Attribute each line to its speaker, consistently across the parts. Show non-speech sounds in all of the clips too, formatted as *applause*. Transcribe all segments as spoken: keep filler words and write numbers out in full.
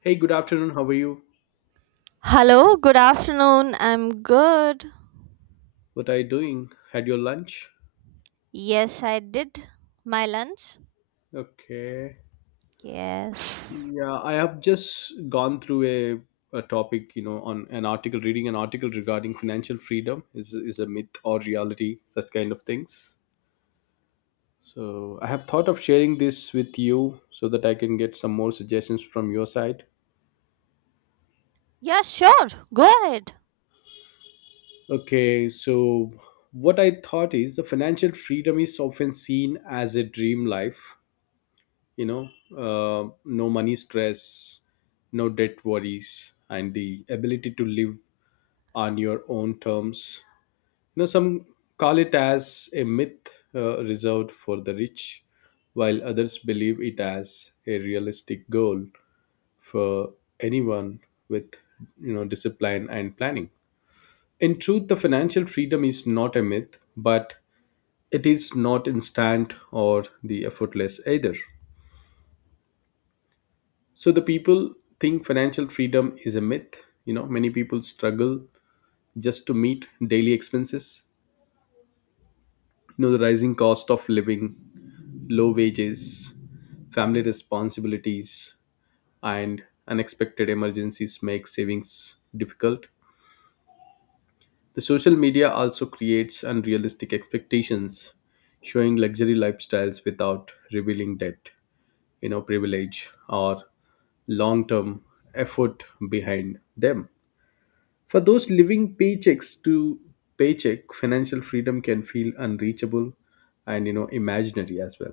Speaker 1: Hey, good afternoon. How are you?
Speaker 2: Hello, good afternoon. I'm good.
Speaker 1: What are you doing? Had your lunch?
Speaker 2: Yes, I did my lunch.
Speaker 1: Okay.
Speaker 2: Yes.
Speaker 1: Yeah, I have just gone through a, a topic, you know, on an article, reading an article regarding financial freedom is is a myth or reality, such kind of things. So I have thought of sharing this with you so that I can get some more suggestions from your side.
Speaker 2: Yeah, sure. Go ahead.
Speaker 1: Okay, so what I thought is the financial freedom is often seen as a dream life, you know uh, no money stress, no debt worries, and the ability to live on your own terms. You know some call it as a myth, uh, reserved for the rich, while others believe it as a realistic goal for anyone with, you know discipline and planning. In truth, the financial freedom is not a myth, but it is not instant or the effortless either. So the people think financial freedom is a myth. You know, many people struggle just to meet daily expenses. You know, the rising cost of living, low wages, family responsibilities, and unexpected emergencies make savings difficult. The social media also creates unrealistic expectations, showing luxury lifestyles without revealing debt, you know, privilege, or long term effort behind them. For those living paychecks to paycheck, financial freedom can feel unreachable and, you know imaginary as well.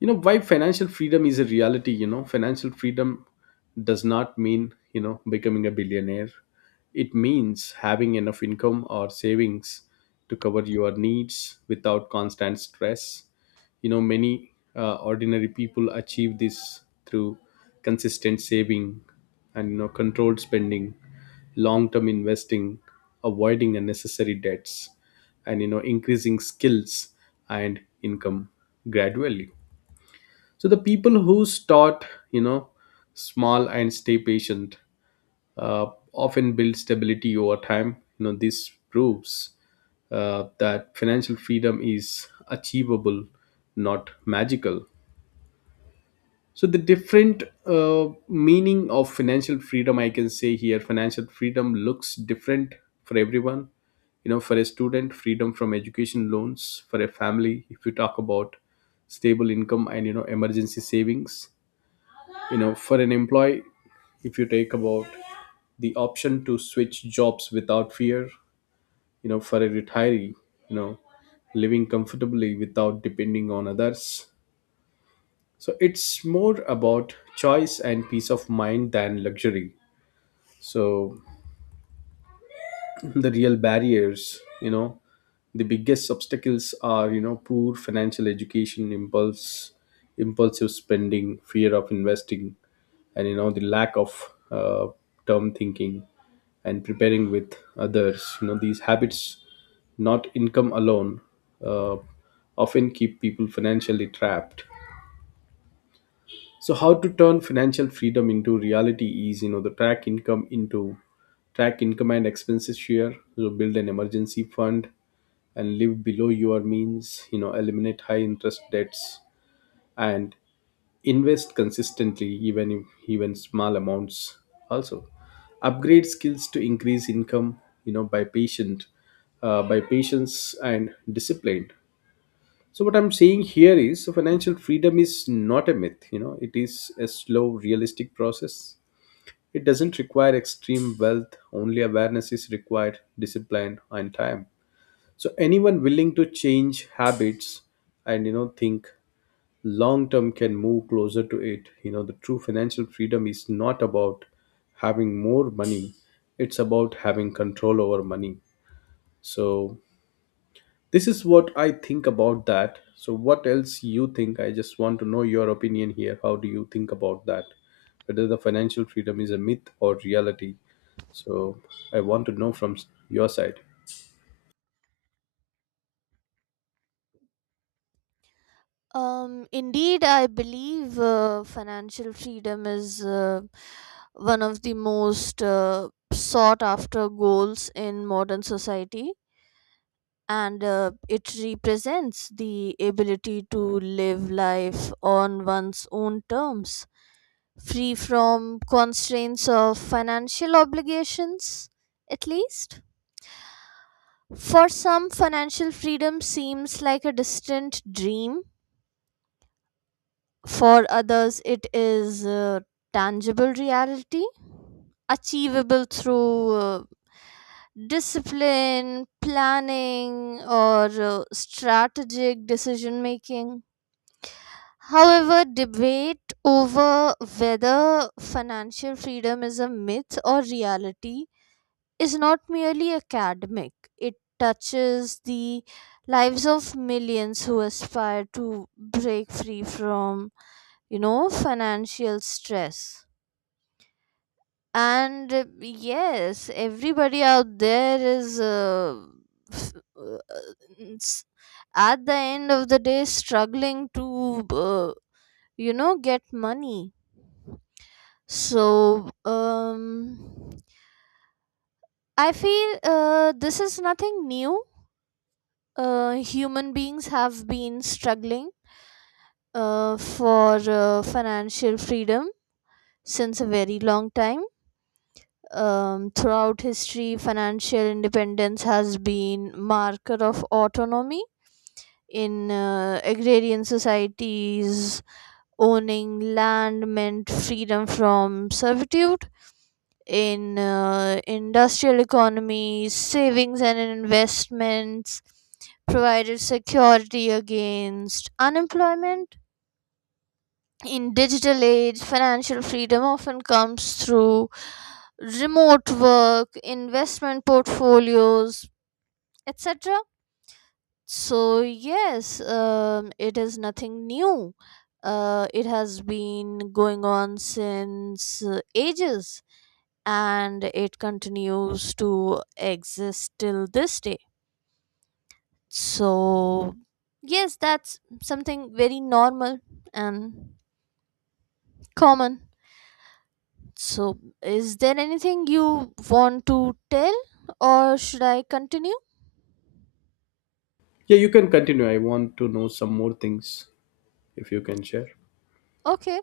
Speaker 1: you know Why financial freedom is a reality: you know financial freedom does not mean, you know becoming a billionaire. It means having enough income or savings to cover your needs without constant stress. You know, many uh, ordinary people achieve this through consistent saving, and, you know controlled spending, long term investing, avoiding unnecessary debts, and, you know increasing skills and income gradually. So the people who start, you know small and stay patient, uh, often build stability over time. You know, this proves uh, that financial freedom is achievable, not magical. So the different uh, meaning of financial freedom, I can say here, financial freedom looks different for everyone. You know, for a student, freedom from education loans; for a family, if you talk about, stable income and, you know emergency savings; you know for an employee, if you take about the option to switch jobs without fear; you know for a retiree, you know living comfortably without depending on others. So it's more about choice and peace of mind than luxury. So the real barriers, you know the biggest obstacles are, you know poor financial education, impulse impulsive spending, fear of investing, and, you know the lack of uh, term thinking and preparing with others. You know, these habits, not income alone, uh, often keep people financially trapped. So how to turn financial freedom into reality is, you know the track income into track income and expenses share. So build an emergency fund and live below your means. You know, eliminate high interest debts and invest consistently, even if, even small amounts. Also, upgrade skills to increase income. You know by patient uh, by patience and discipline. So what I'm saying here is, so financial freedom is not a myth, you know, it is a slow, realistic process. It doesn't require extreme wealth, only awareness is required, discipline and time. So anyone willing to change habits and, you know think long term can move closer to it. You know, the true financial freedom is not about having more money, it's about having control over money. So this is what I think about that. So what else you think? I just want to know your opinion here. How do you think about that, whether the financial freedom is a myth or reality? So I want to know from s- your side.
Speaker 2: Um, indeed, I believe uh, financial freedom is uh, one of the most uh, sought after goals in modern society, and uh, it represents the ability to live life on one's own terms, free from constraints of financial obligations, at least. For some, financial freedom seems like a distant dream. For others, it is a tangible reality, achievable through uh, discipline, planning, or uh, strategic decision making. However, debate over whether financial freedom is a myth or reality is not merely academic. It touches the lives of millions who aspire to break free from, you know, financial stress. And uh, yes, everybody out there is. Uh, f- uh, s- at the end of the day struggling to, uh, you know, get money. So um I feel uh, this is nothing new. Uh, human beings have been struggling uh, for uh, financial freedom since a very long time. Um, throughout history, financial independence has been marker of autonomy. In uh, agrarian societies, owning land meant freedom from servitude. In uh, industrial economy, savings and investments provided security against unemployment. In digital age, financial freedom often comes through remote work, investment portfolios, e t c. So, yes, um, it is nothing new. Uh, it has been going on since uh, ages, and it continues to exist till this day. So, yes, that's something very normal and common. So, is there anything you want to tell, or should I continue?
Speaker 1: Yeah, you can continue. I want to know some more things, if you can share.
Speaker 2: Okay.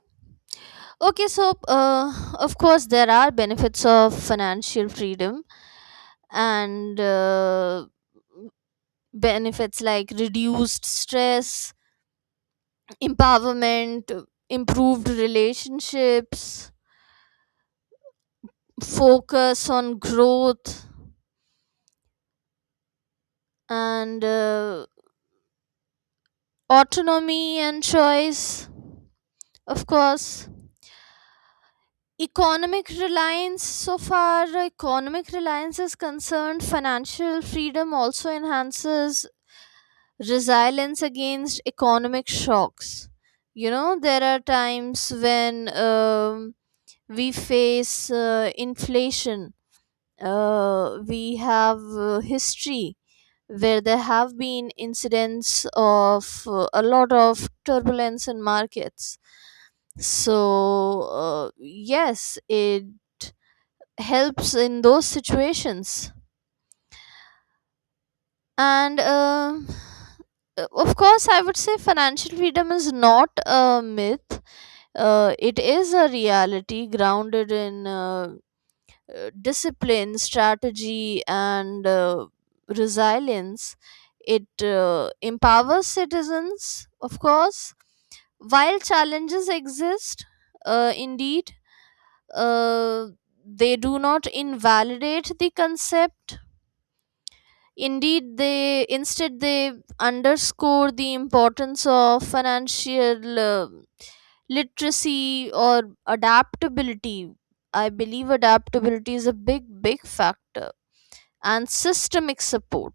Speaker 2: Okay, so uh, of course, there are benefits of financial freedom and uh, benefits like reduced stress, empowerment, improved relationships, focus on growth, and uh, autonomy and choice. Of course, economic reliance, so far, economic reliance is concerned, financial freedom also enhances resilience against economic shocks. You know, there are times when um, we face uh, inflation. Uh, we have uh, history where there have been incidents of uh, a lot of turbulence in markets. So uh, yes, it helps in those situations. And um uh, of course, I would say financial freedom is not a myth. Uh, it is a reality grounded in uh, uh, discipline, strategy, and uh, resilience. It uh, empowers citizens, of course. While challenges exist, uh, indeed, uh, they do not invalidate the concept. Indeed, they instead they underscore the importance of financial uh, literacy or adaptability. I believe adaptability is a big, big factor, and systemic support.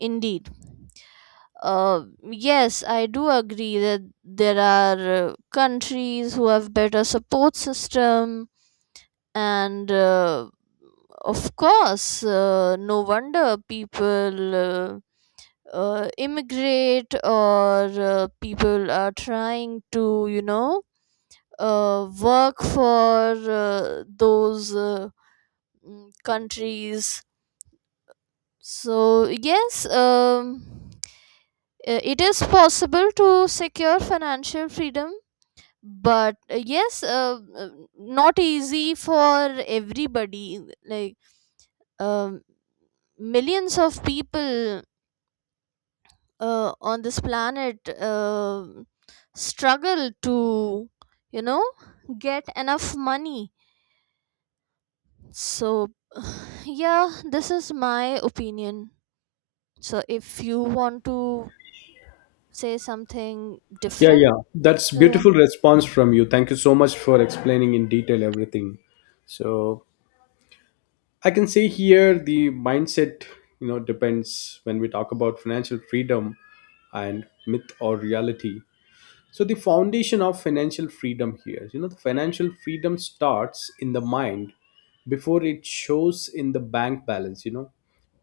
Speaker 2: Indeed. Uh, yes, I do agree that there are uh, countries who have better support system, and uh, of course, uh, no wonder people uh, uh, immigrate, or uh, people are trying to, you know, uh, work for uh, those, uh, mm, countries. So yes, um, Uh, it is possible to secure financial freedom, but uh, yes, uh, uh, not easy for everybody. Like um, millions of people uh, on this planet uh, struggle to, you know, get enough money. So, yeah, this is my opinion. So, if you want to say something
Speaker 1: Yeah,
Speaker 2: different,
Speaker 1: yeah, that's
Speaker 2: so.
Speaker 1: beautiful response from you. Thank you so much for explaining in detail everything. So I can say here, the mindset, you know, depends when we talk about financial freedom and myth or reality. So the foundation of financial freedom here, you know, the financial freedom starts in the mind before it shows in the bank balance, you know.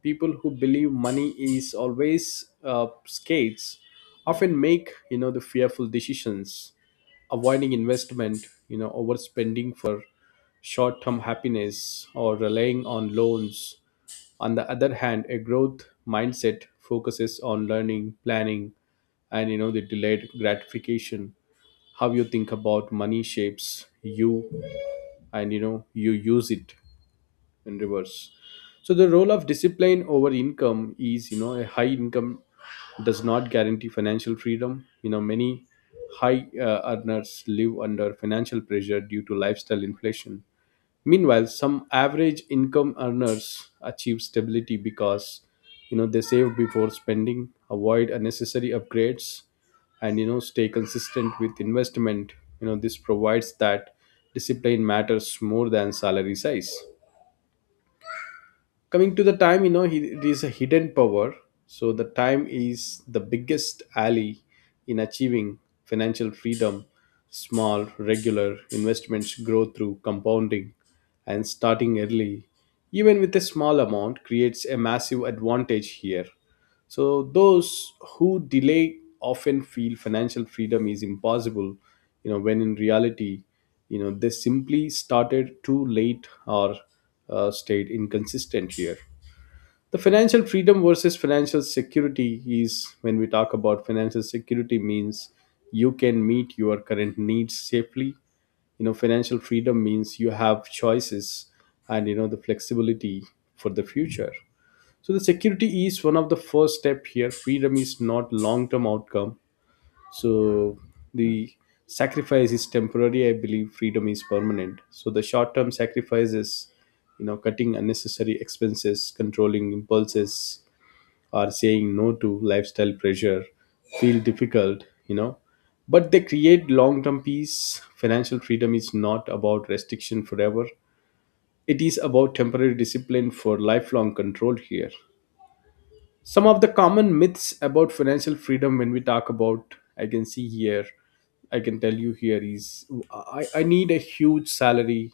Speaker 1: People who believe money is always uh, scarce, often make, you know, the fearful decisions, avoiding investment, you know, overspending for short-term happiness, or relying on loans. On the other hand, a growth mindset focuses on learning, planning, and, you know the delayed gratification. How you think about money shapes you, and, you know you use it in reverse. So the role of discipline over income is, you know, a high income does not guarantee financial freedom. You know, many high uh, earners live under financial pressure due to lifestyle inflation. Meanwhile, some average income earners achieve stability because, you know, they save before spending, avoid unnecessary upgrades, and, you know stay consistent with investment. You know, this provides that discipline matters more than salary size. Coming to the time, you know, he, it is a hidden power. So the time is the biggest ally in achieving financial freedom. Small regular investments grow through compounding, and starting early, even with a small amount, creates a massive advantage here. So those who delay often feel financial freedom is impossible, you know, when in reality, you know, they simply started too late or uh, stayed inconsistent here. The financial freedom versus financial security is, when we talk about financial security, means you can meet your current needs safely. You know, financial freedom means you have choices and, you know the flexibility for the future. So the security is one of the first step here. Freedom is not long term outcome. So the sacrifice is temporary. I believe freedom is permanent. So the short term sacrifice is, you know, cutting unnecessary expenses, controlling impulses, or saying no to lifestyle pressure, feel difficult, you know. But they create long term peace. Financial freedom is not about restriction forever. It is about temporary discipline for lifelong control here. Some of the common myths about financial freedom, when we talk about, I can see here, I can tell you here is, I, I need a huge salary,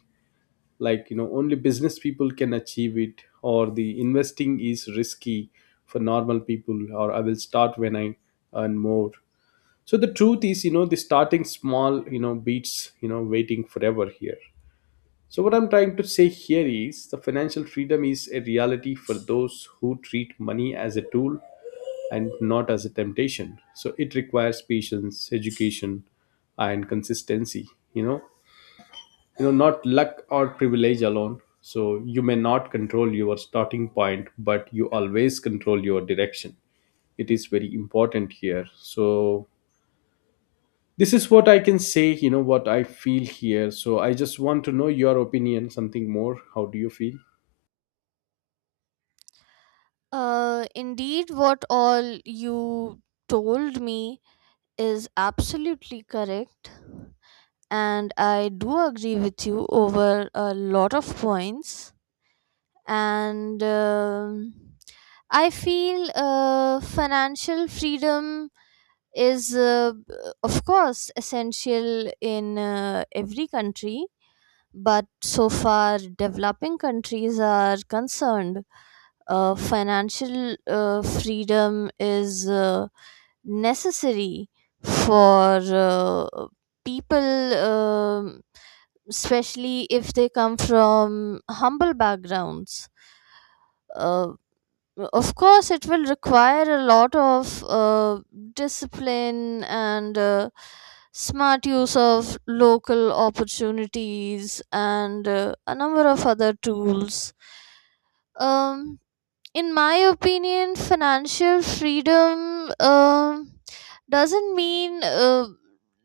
Speaker 1: like, you know, only business people can achieve it, or the investing is risky for normal people, or I will start when I earn more. So the truth is, you know, the starting small, you know, beats, you know, waiting forever here. So what I'm trying to say here is the financial freedom is a reality for those who treat money as a tool and not as a temptation. So it requires patience, education, and consistency. You know, you know, not luck or privilege alone. So you may not control your starting point, but you always control your direction. It is very important here. So this is what I can say. You know what I feel here. So I just want to know your opinion. Something more. How do you feel?
Speaker 2: Uh, indeed, what all you told me is absolutely correct, and I do agree with you over a lot of points. And um I feel uh, financial freedom is, uh, of course, essential in uh, every country, but so far, developing countries are concerned, uh, financial uh, freedom is uh, necessary for uh, people, um especially if they come from humble backgrounds. Uh, of course, it will require a lot of uh, discipline and uh, smart use of local opportunities and uh, a number of other tools. Um, in my opinion, financial freedom um, doesn't mean uh,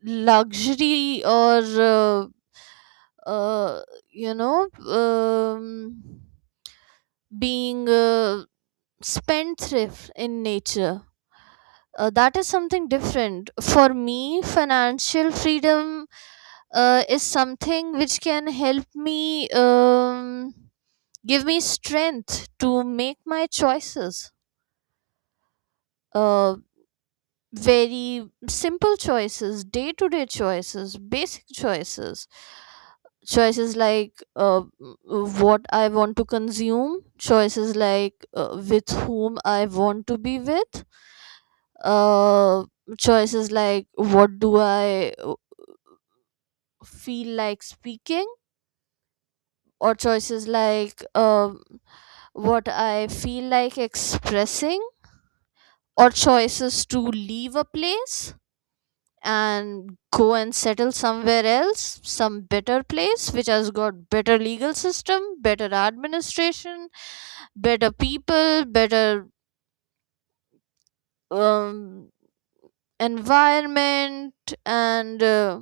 Speaker 2: luxury or uh, uh, you know, um, being uh, spendthrift in nature. Uh, that is something different for me. Financial freedom uh, is something which can help me, um, give me strength to make my choices, uh, very simple choices, day to day choices, basic choices, choices like uh, w- what I want to consume, choices like uh, with whom I want to be with, uh, choices like what do I uh, feel like speaking, or choices like um what I feel like expressing, or choices to leave a place and go and settle somewhere else, some better place which has got better legal system, better administration, better people, better um, environment, and uh,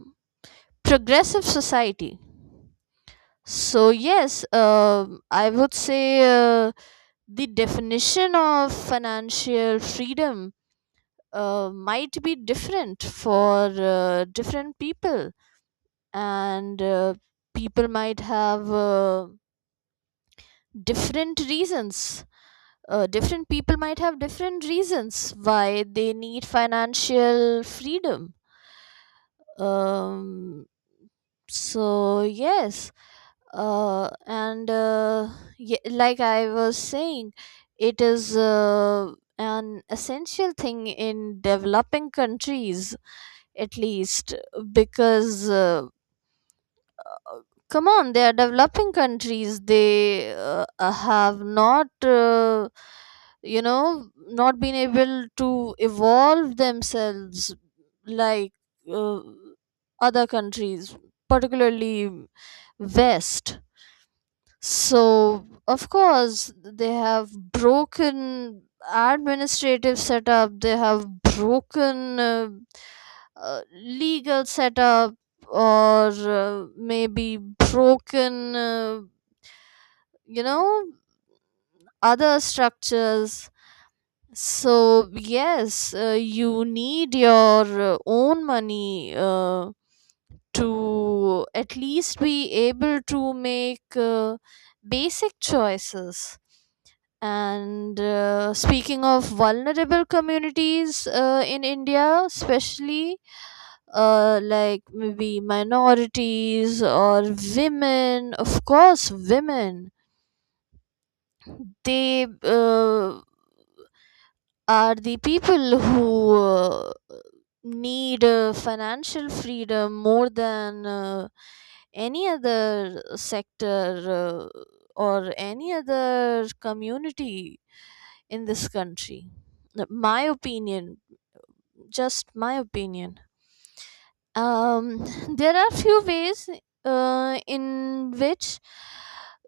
Speaker 2: progressive society. So yes, um I would say uh, the definition of financial freedom uh, might be different for uh, different people, and uh, people might have uh, different reasons. Uh, different people might have different reasons why they need financial freedom. um so yes, uh and uh, ye like I was saying, it is uh, an essential thing in developing countries, at least, because uh, come on, they are developing countries. They uh, uh, have not, uh, you know, not been able to evolve themselves like uh, other countries, particularly west. So, of course, they have broken administrative setup, they have broken uh, uh, legal setup, or uh, maybe broken, uh, you know, other structures. So, yes, uh, you need your uh, own money uh, to at least be able to make uh, basic choices. And uh, speaking of vulnerable communities uh, in India, especially uh, like maybe minorities or women, of course, women, they uh, are the people who uh, need uh, financial freedom more than uh, any other sector uh, or any other community in this country. My opinion, just my opinion. Um, *laughs* there are few ways uh, in which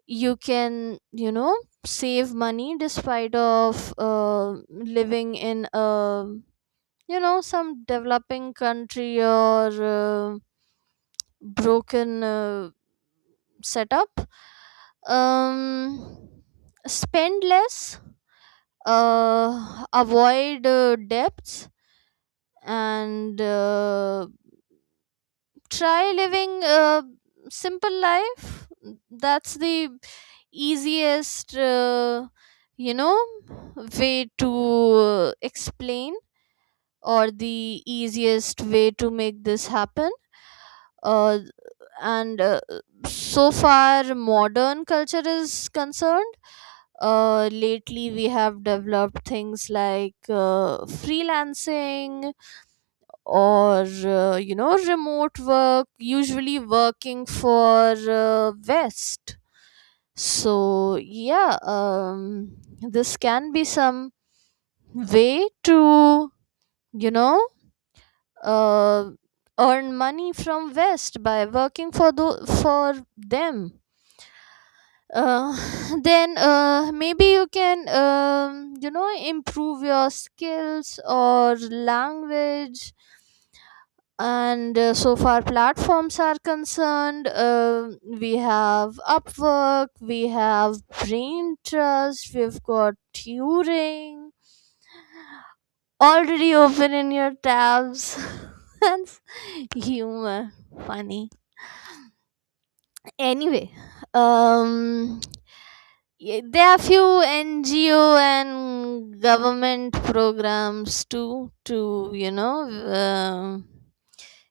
Speaker 2: you can, you know, save money despite of uh, living in a, you know, some developing country or uh, broken uh, setup. Um, Spend less, uh, avoid uh, debts, and uh, try living a simple life. That's the easiest uh, you know, way to uh, explain, or the easiest way to make this happen. Uh, and uh, So far modern culture is concerned, uh, lately we have developed things like uh, freelancing or uh, you know, remote work, usually working for uh, west. So yeah, um, this can be some way to, you know, uh, earn money from west by working for the for them. uh, *laughs* *sighs* then uh, maybe you can, um, you know, improve your skills or language. And uh, so far platforms are concerned, uh, we have Upwork, we have Brain Trust, we've got Turing already open in your tabs. *laughs* That's humor. Funny. Anyway, um yeah, there are few N G O and government programs too to, you know, um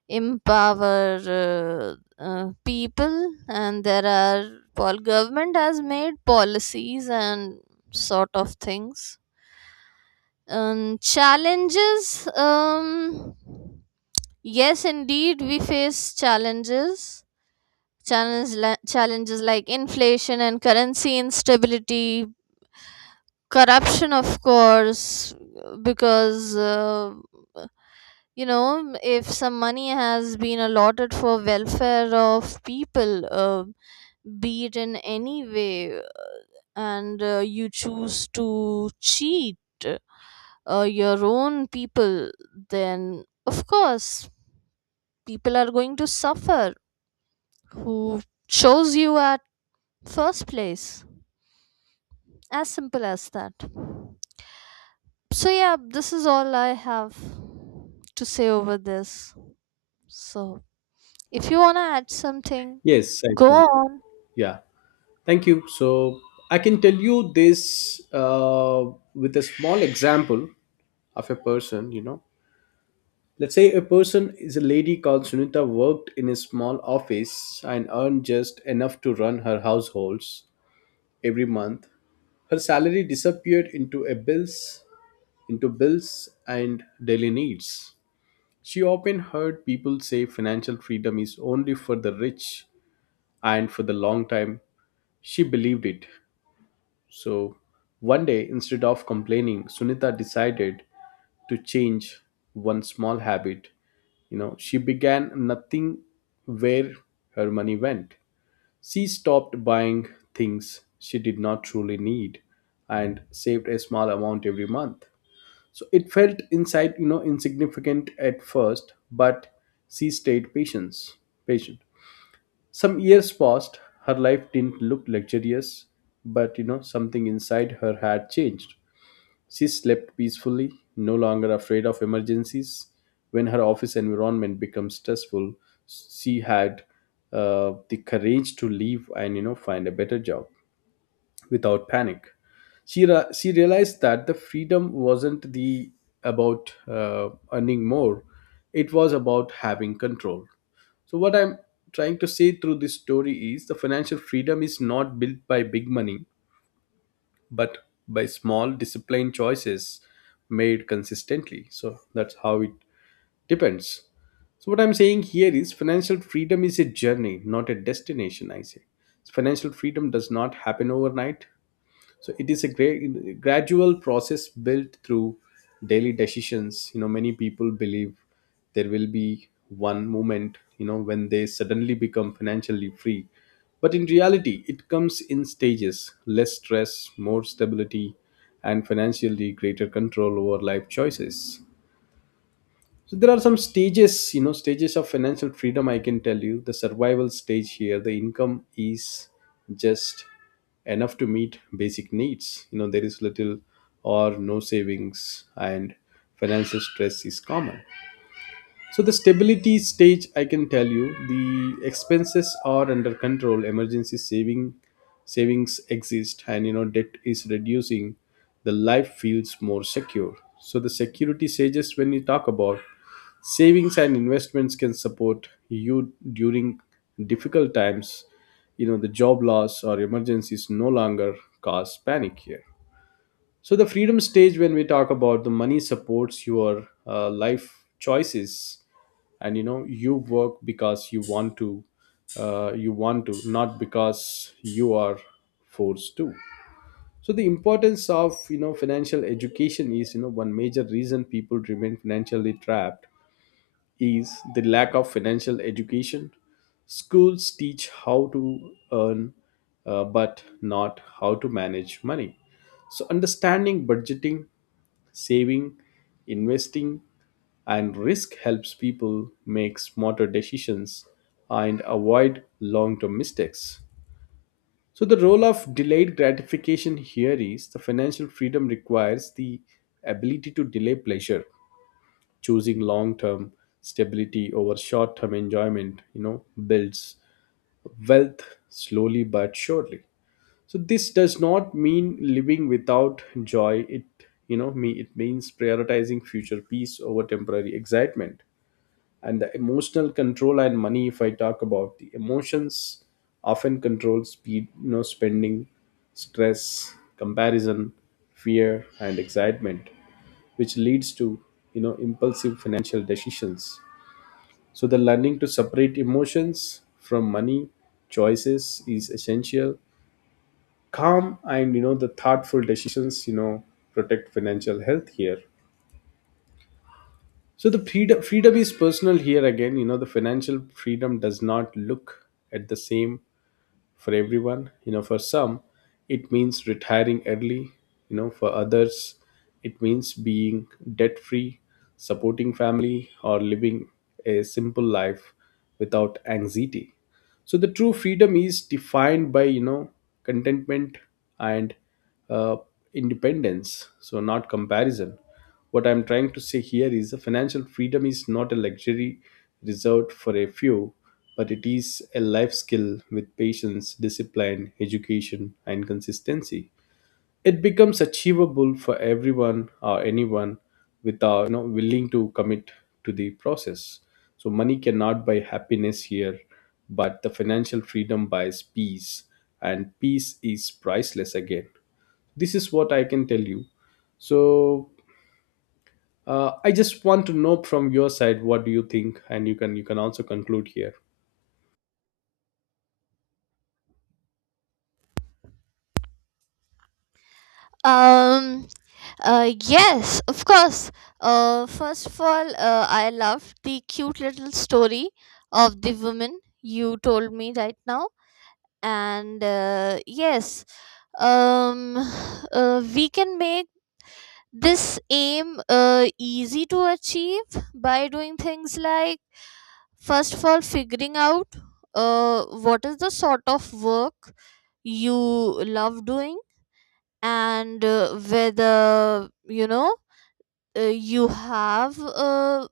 Speaker 2: empower uh, uh, people, and there are pol government has made policies and sort of things. Um, Challenges. Um, yes, indeed, we face challenges. Challenges, li- challenges like inflation and currency instability, corruption of course, because uh, you know, if some money has been allotted for welfare of people, uh, be it in any way, and uh, you choose to cheat uh, your own people, then of course people are going to suffer who chose you at first place. As simple as that. So, yeah, this is all I have to say over this. So, if you want to add something,
Speaker 1: Yes, I
Speaker 2: go
Speaker 1: can.
Speaker 2: on.
Speaker 1: Yeah. Thank you. So I can tell you this uh, with a small example of a person, you know. Let's say a person is a lady called Sunita, worked in a small office and earned just enough to run her households every month. Her salary disappeared into a bills, into bills and daily needs. She often heard people say financial freedom is only for the rich, and for the long time she believed it. So one day, instead of complaining, Sunita decided to change one small habit. You know, she began nothing where her money went. She stopped buying things she did not truly need and saved a small amount every month. So it felt inside, you know, insignificant at first, but she stayed patience, patient. Some years passed. Her life didn't look luxurious, but, you know, something inside her had changed. She slept peacefully, no longer afraid of emergencies. When her office environment became stressful, she had uh, the courage to leave and, you know, find a better job without panic. She, ra- she realized that the freedom wasn't the about uh, earning more; it was about having control. So what I'm trying to say through this story is the financial freedom is not built by big money, but by small disciplined choices made consistently. So that's how it depends. So what I'm saying here is financial freedom is a journey, not a destination, I say. So financial freedom does not happen overnight. So it is a great gradual process built through daily decisions. You know, many people believe there will be one moment, you know, when they suddenly become financially free, but in reality it comes in stages: less stress, more stability, and financially greater control over life choices. So there are some stages, you know, stages of financial freedom. I can tell you the survival stage here. The income is just enough to meet basic needs. You know, there is little or no savings, and financial stress is common. So the stability stage, I can tell you, the expenses are under control. Emergency saving savings exist, and, you know, debt is reducing. The life feels more secure. So the security stages, when you talk about, savings and investments can support you during difficult times. You know, the job loss or emergencies no longer cause panic here. So the freedom stage, when we talk about, the money supports your uh, life choices, and, you know, you work because you want to, uh, you want to not because you are forced to. So the importance of, you know, financial education is, you know, one major reason people remain financially trapped is the lack of financial education. Schools teach how to earn, uh, but not how to manage money. So understanding budgeting, saving, investing, and risk helps people make smarter decisions and avoid long term mistakes. So the role of delayed gratification here is the financial freedom requires the ability to delay pleasure. Choosing long term stability over short term enjoyment, you know, builds wealth slowly but surely. So this does not mean living without joy, it, you know me it means prioritizing future peace over temporary excitement. And the emotional control and money, if I talk about, the emotions often control speed, you know, spending stress, comparison, fear, and excitement, which leads to, you know, impulsive financial decisions. So the learning to separate emotions from money choices is essential. Calm and, you know the thoughtful decisions, you know protect financial health here. So the freedom, freedom is personal here again. You know, the financial freedom does not look at the same for everyone. You know, for some, it means retiring early. You know, for others, it means being debt free, supporting family, or living a simple life without anxiety. So the true freedom is defined by, you know contentment and uh, independence, so not comparison. What I'm trying to say here is the financial freedom is not a luxury reserved for a few, but it is a life skill. With patience, discipline, education, and consistency, it becomes achievable for everyone or anyone with, uh, you know willing to commit to the process. So money cannot buy happiness here, but the financial freedom buys peace, and peace is priceless. Again, this is what I can tell you. So uh, I just want to know from your side, what do you think? And you can, you can also conclude here.
Speaker 2: Um, uh, yes, of course. Uh, first of all, uh, I love the cute little story of the woman you told me right now. And uh, yes, um, *sighs* uh, we can make this aim uh, easy to achieve by doing things like first of all figuring out uh, what is the sort of work you love doing, and uh, whether you know, uh, you have a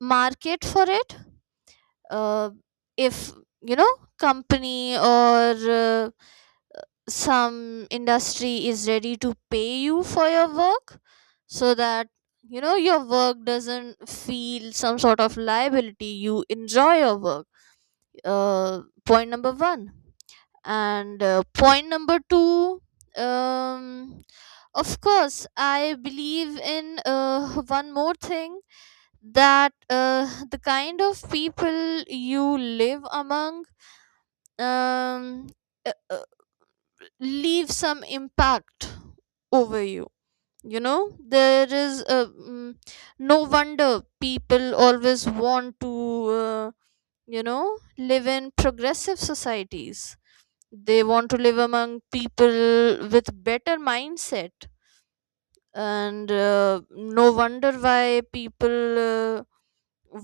Speaker 2: market for it, uh, if you know, company or uh, some industry is ready to pay you for your work, so that you know your work doesn't feel some sort of liability, you enjoy your work. Uh, point number one. And uh, point number two, um of course I believe in uh, one more thing, that uh, the kind of people you live among um uh, leave some impact over you. You know, there is a mm, no wonder people always want to uh, you know, live in progressive societies. They want to live among people with better mindset. And uh, no wonder why people uh,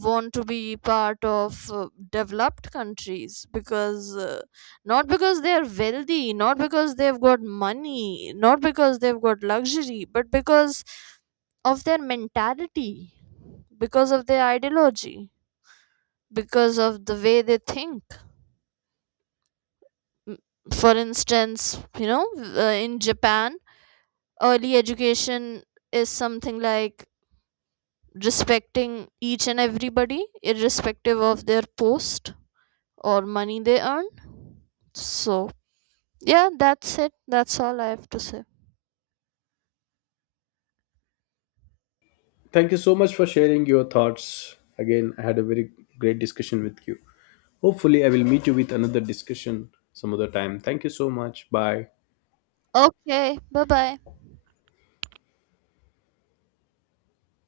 Speaker 2: want to be part of uh, developed countries, because uh, not because they are wealthy, not because they've got money, not because they've got luxury, but because of their mentality, because of their ideology, because of the way they think. M- for instance, you know, uh, in Japan, early education is something like respecting each and everybody irrespective of their post or money they earn. So, yeah, that's it. That's all I have to say.
Speaker 1: Thank you so much for sharing your thoughts. Again, I had a very great discussion with you. Hopefully I will meet you with another discussion some other time. Thank you so much. Bye.
Speaker 2: Okay, bye bye.